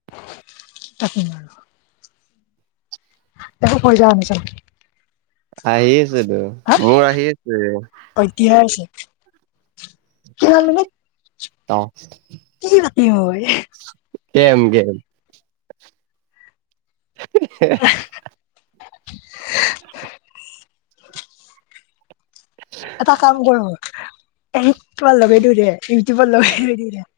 [unintelligible] আহি আছে হা [unintelligible] মোৰ আহি আছে। [unintelligible] কিমান মানে অ। [unintelligible] গেম-গেম। [unintelligible] [inaudible] এটা কাম কৰো, [unintelligible] লগাই দিওঁ দে, ইউটিউবত [unintelligible]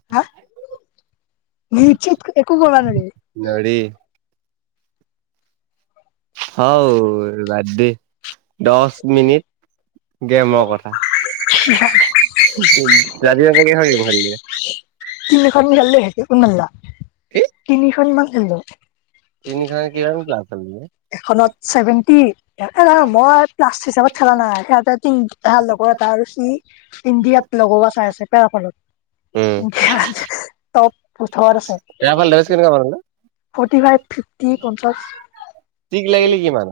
[unintelligible] নোৱাৰী। [unintelligible] দশ মিনিটত গেমৰ কথা। [unintelligible] [unintelligible] কি তিনিখনমান খেলিলে। তিনিখন কিমান ক্লাছ হ'লগে? এখনত ছেভেন্টি এ মই প্লাছ হিচাপত নাই তি ভাল লগৰ এটা আৰু সি। ইণ্ডিয়াত লগোৱা চাই আছে বেয়া পালোঁ উম, ইণ্ডিয়াত টপ। আছে ৰাফাল ডেমেজ কেনেকুৱা মাৰিলে? ফৰ্টি, ফিফটি, পঞ্চাশ। ঠিক লাগিলি কিমান?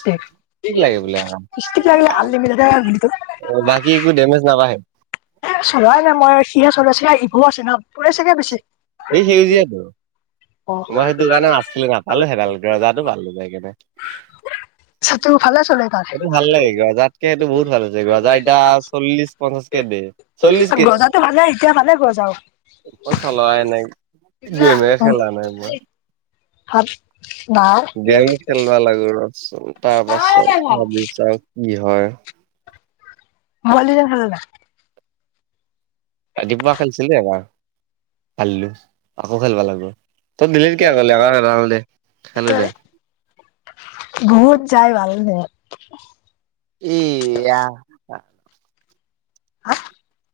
ষ্টিক কি লাগে বোলে আহ? ষ্টিক লাগিলে আনলিমিটেড বুলি বাকী একো ডেমেজ নহয়। এ চলাই নাই মই সিহে চলাইছিলে ই'গ আছে ন? পৰে চাগে পিছে। [inaudible] এই সেউজীয়াটো মই সেইটো কাৰণে নাছিলোঁ নাপালো সেইডাল গজাটো পালোঁ যাই কেনে। তাৰ সেইটো ভাল লাগে গজাতকে এইটো বহুত ভাল হৈছে গজা এতিয়া চল্লিশ পঞ্চাশ। কে দিয়ে চল্লিশ কে। তাতো ভালে এতিয়া ভালে ঘৰ যাওঁ। মই চলোৱাই নাই গেমে খেলা নাই মই। হাত। গেম খেলবা লাগে ৰচোন তাৰপাছত ভাবি চাও কি হয়? [inaudible] ৰাতিপুৱা খেলিছিলে এবাৰ হাৰলো আকৌ খেলিবা লাগিব। তই দিল্লীৰ কিয় গলি তই বহুত যায ভালেই লাগে। এইয়া। [unintelligible]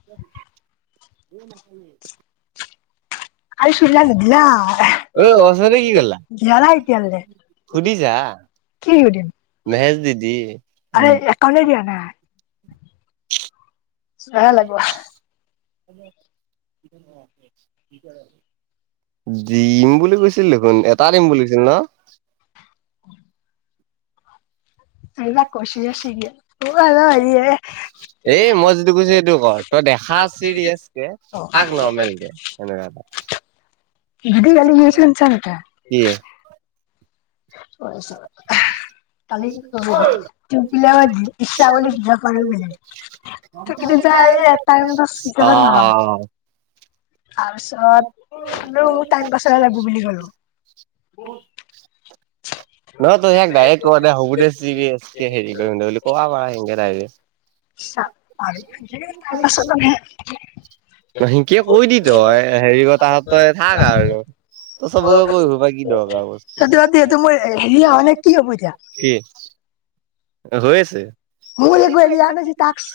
[unintelligible] [unintelligible] ঐ অথনি সুধিছা কি কৰিলা কি সুধি সুধিম যা আ মেছেজ দি দি কালিৰ দিয়া নাই। বেয়া লাগিব [unintelligible] দিম বুলি কৈছে। ছিল দেখোন এটা দিম বুলি কৈছিল ন'। এইবিলাক কৈছো যে চিৰিয়াল অ হেল্ল' হেৰি এ এ ম‌ই যিটো কৈছো এইটোৰ কৰ। তই দেখা চিৰিয়াছ কে থাক নৰ্মেল কে হেনেকুৱা এটা। [unintelligible] কি? [unintelligible] [inaudible] অ অ [inaudible] তাৰ পিছত কলো টাইম পাছৰে কাৰণে লাগবো বুলি কলোঁ। নহয় তই ইয়াক ডাইৰেক কে দে হ'ব বুলি দে যি হে কৰি বুলি কব পাৰা সেকে ডাইৰেক। [unintelligible] হেন কে কৈ দি তই হেৰি ক তাক থাক আৰু। ত‌ই চবকে কৈ ফুৰিবা কি দৰকাৰ কচোন। সেইটো টো মই হেৰি কি হ'ব এতিয়া? কি? হয় আছে। মোৰ একো হেৰি অহা নাই যে টাস্ক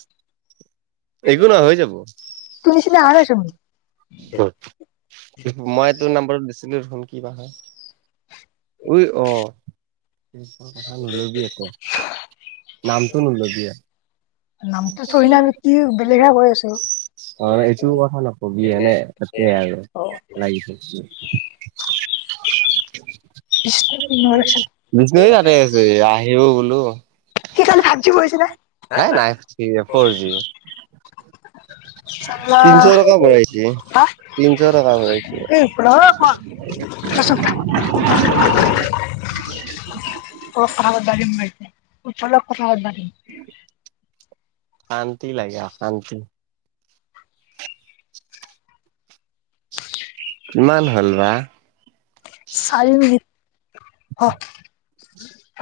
একো নহয় হৈ যাব। তোৰ নিচিনা অহা নাইচোন মই তোৰ নম্বাৰৰত দিছিলোয়ে দেখোন কিবা এটা। উই অ'। নামটো নোইলবিয়ে। নামটো [unintelligible] আমি কি বেলেগহে কৈ আছো। অ' এইটো কথা নকবি এনে সেতুৱে আৰু [unintelligible] বিষ্ণু এই তাতে আছে আহিব বোলোঁ। কি কালি ভাবজি গৈছে না নাই, নাই, [unintelligible] ফৰ জি। তিনছ টকা ভিৰাইছি। হা তিনিছ টকা ভৰাইছে। [inaudible] এই কথা অ' ভাল ঘৰৰ [unintelligible] শান্তি লাগে শান্তি। কিমান হ'ল বা। চাৰি মিনিট হা।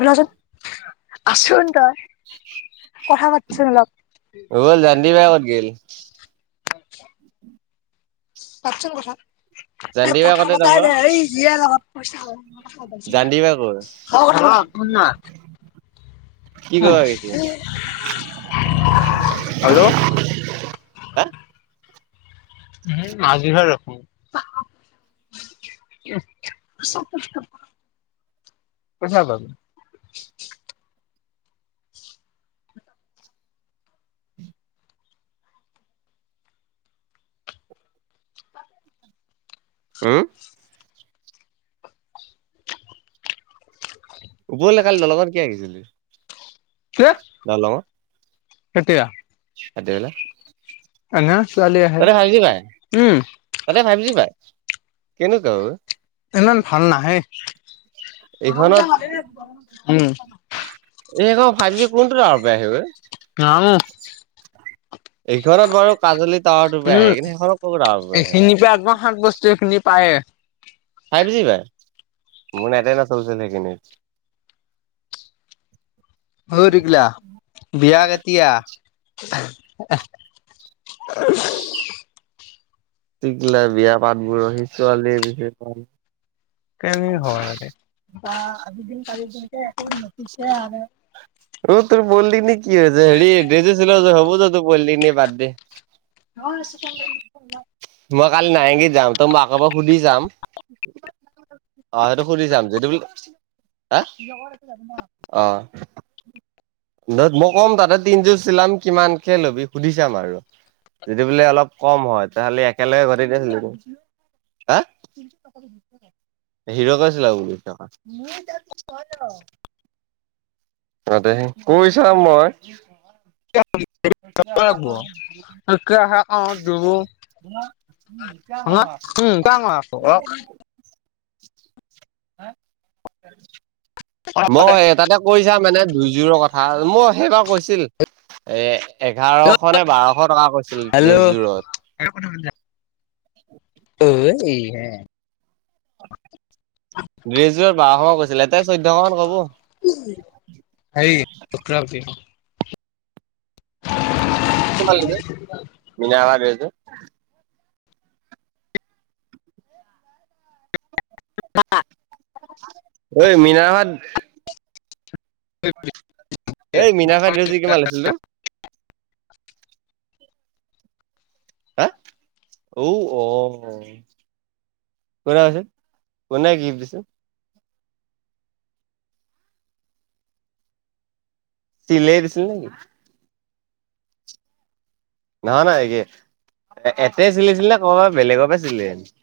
ৰচুন, আচোন তই। অ' কথা পাতচোন অলপ [unintelligible] বাই ক'ত গেল? বাথৰুম ক'ত হা? এ জানদী বাই কথা ক'ত পতাই তোমাৰ দে জানিবা কৰ [unintelligible] [unintelligible] [inaudible] কৰিব গৈছিলি [unintelligible] হেল্ল' [unintelligible] [unintelligible] পইচা ক'ত? উম, উপৰলে কালি দলঙত কিয়া গেছেলি? কেহ? ইয়াৰ লগ ভাতিবেলা। এনে ছোৱালী আহে [unintelligible] কি নাই? উম তাতে ফাইভ জি পাই কেনেকুৱা অই। ইমান ভাল নাহে। এইখনত উম, ফাভ জি কোনটো নানো [unintelligible] এইখনত বাৰু পাজলি তাৱাৰ টো পাই আহে উম এইখিনিৰ পৰা একদম সাত বস্তু এইখিনি পায়ে [unintelligible] ফাইভ জি পায় মোৰ নেটে নচলছিল সেইখিনিত। হৈ থাকিলা বিয়া কেতিয়া [unintelligible] [inaudible] টিগলা বিয়া পাতবোৰহি ছোৱালীয়ে বিচাৰি পোৱা নাই। কেনে উম, হয় ইতা আজি [unintelligible] দিংটে একবাৰে নটিচে আনে। অ' তোৰ বল দি নেক কি হয় যে এ হেৰি ড্ৰেজে চিলোৱা যাই হব যা তোৰ পোৱালিটি এনে বাদ দে। মই কালি নাৰেংগী যাম তো মাক [unintelligible] সুধি যাম। [inaudible] অ'সেইটো সুধি চাম যে তুমি আহ, অ। নহ, মই ক'ম তাতে তিনিযুৰ চিলাম কিমানকে লবি সুধি চাম আৰু। যদি বোলে অলপ কম হয় তেহলি একেলগে গটেই ড্ৰেছ দি দিম আহ [inaudible] হিৰকে [unintelligible] অ', দে কৈ চাম মই। [unintelligible] [unintelligible] কিয় নহয়। মই এটাতে কৈছা মানে দুইযোৰৰ কথা মোৰ সেইবাৰ কৈছিল এ এঘাৰশ নে বাৰশ টকা কৈছিল হেল্ল' ড্ৰেছযোৰত। [unintelligible] অ', এই হে। ড্ৰেছজোৰত বাৰশ মান কৈছিলে এতিয়া চৈধ্যশ মান ক'ব। [unintelligible] হেৰি [unintelligible] [inaudible] [unintelligible] [unintelligible] ঐ মীনা [unintelligible] এই মীনাবাই ড্ৰেছজোৰ কিমান লৈছিল তোৰ? হা? ঔ অ'। [unintelligible] কোনে গিফ্ট দিছিল। তিলে দিছিল নেকি? নহয় নহ এতে চিলিছিল নে ক'ৰবা বেলেগৰ পৰা চিলি আনিছিল।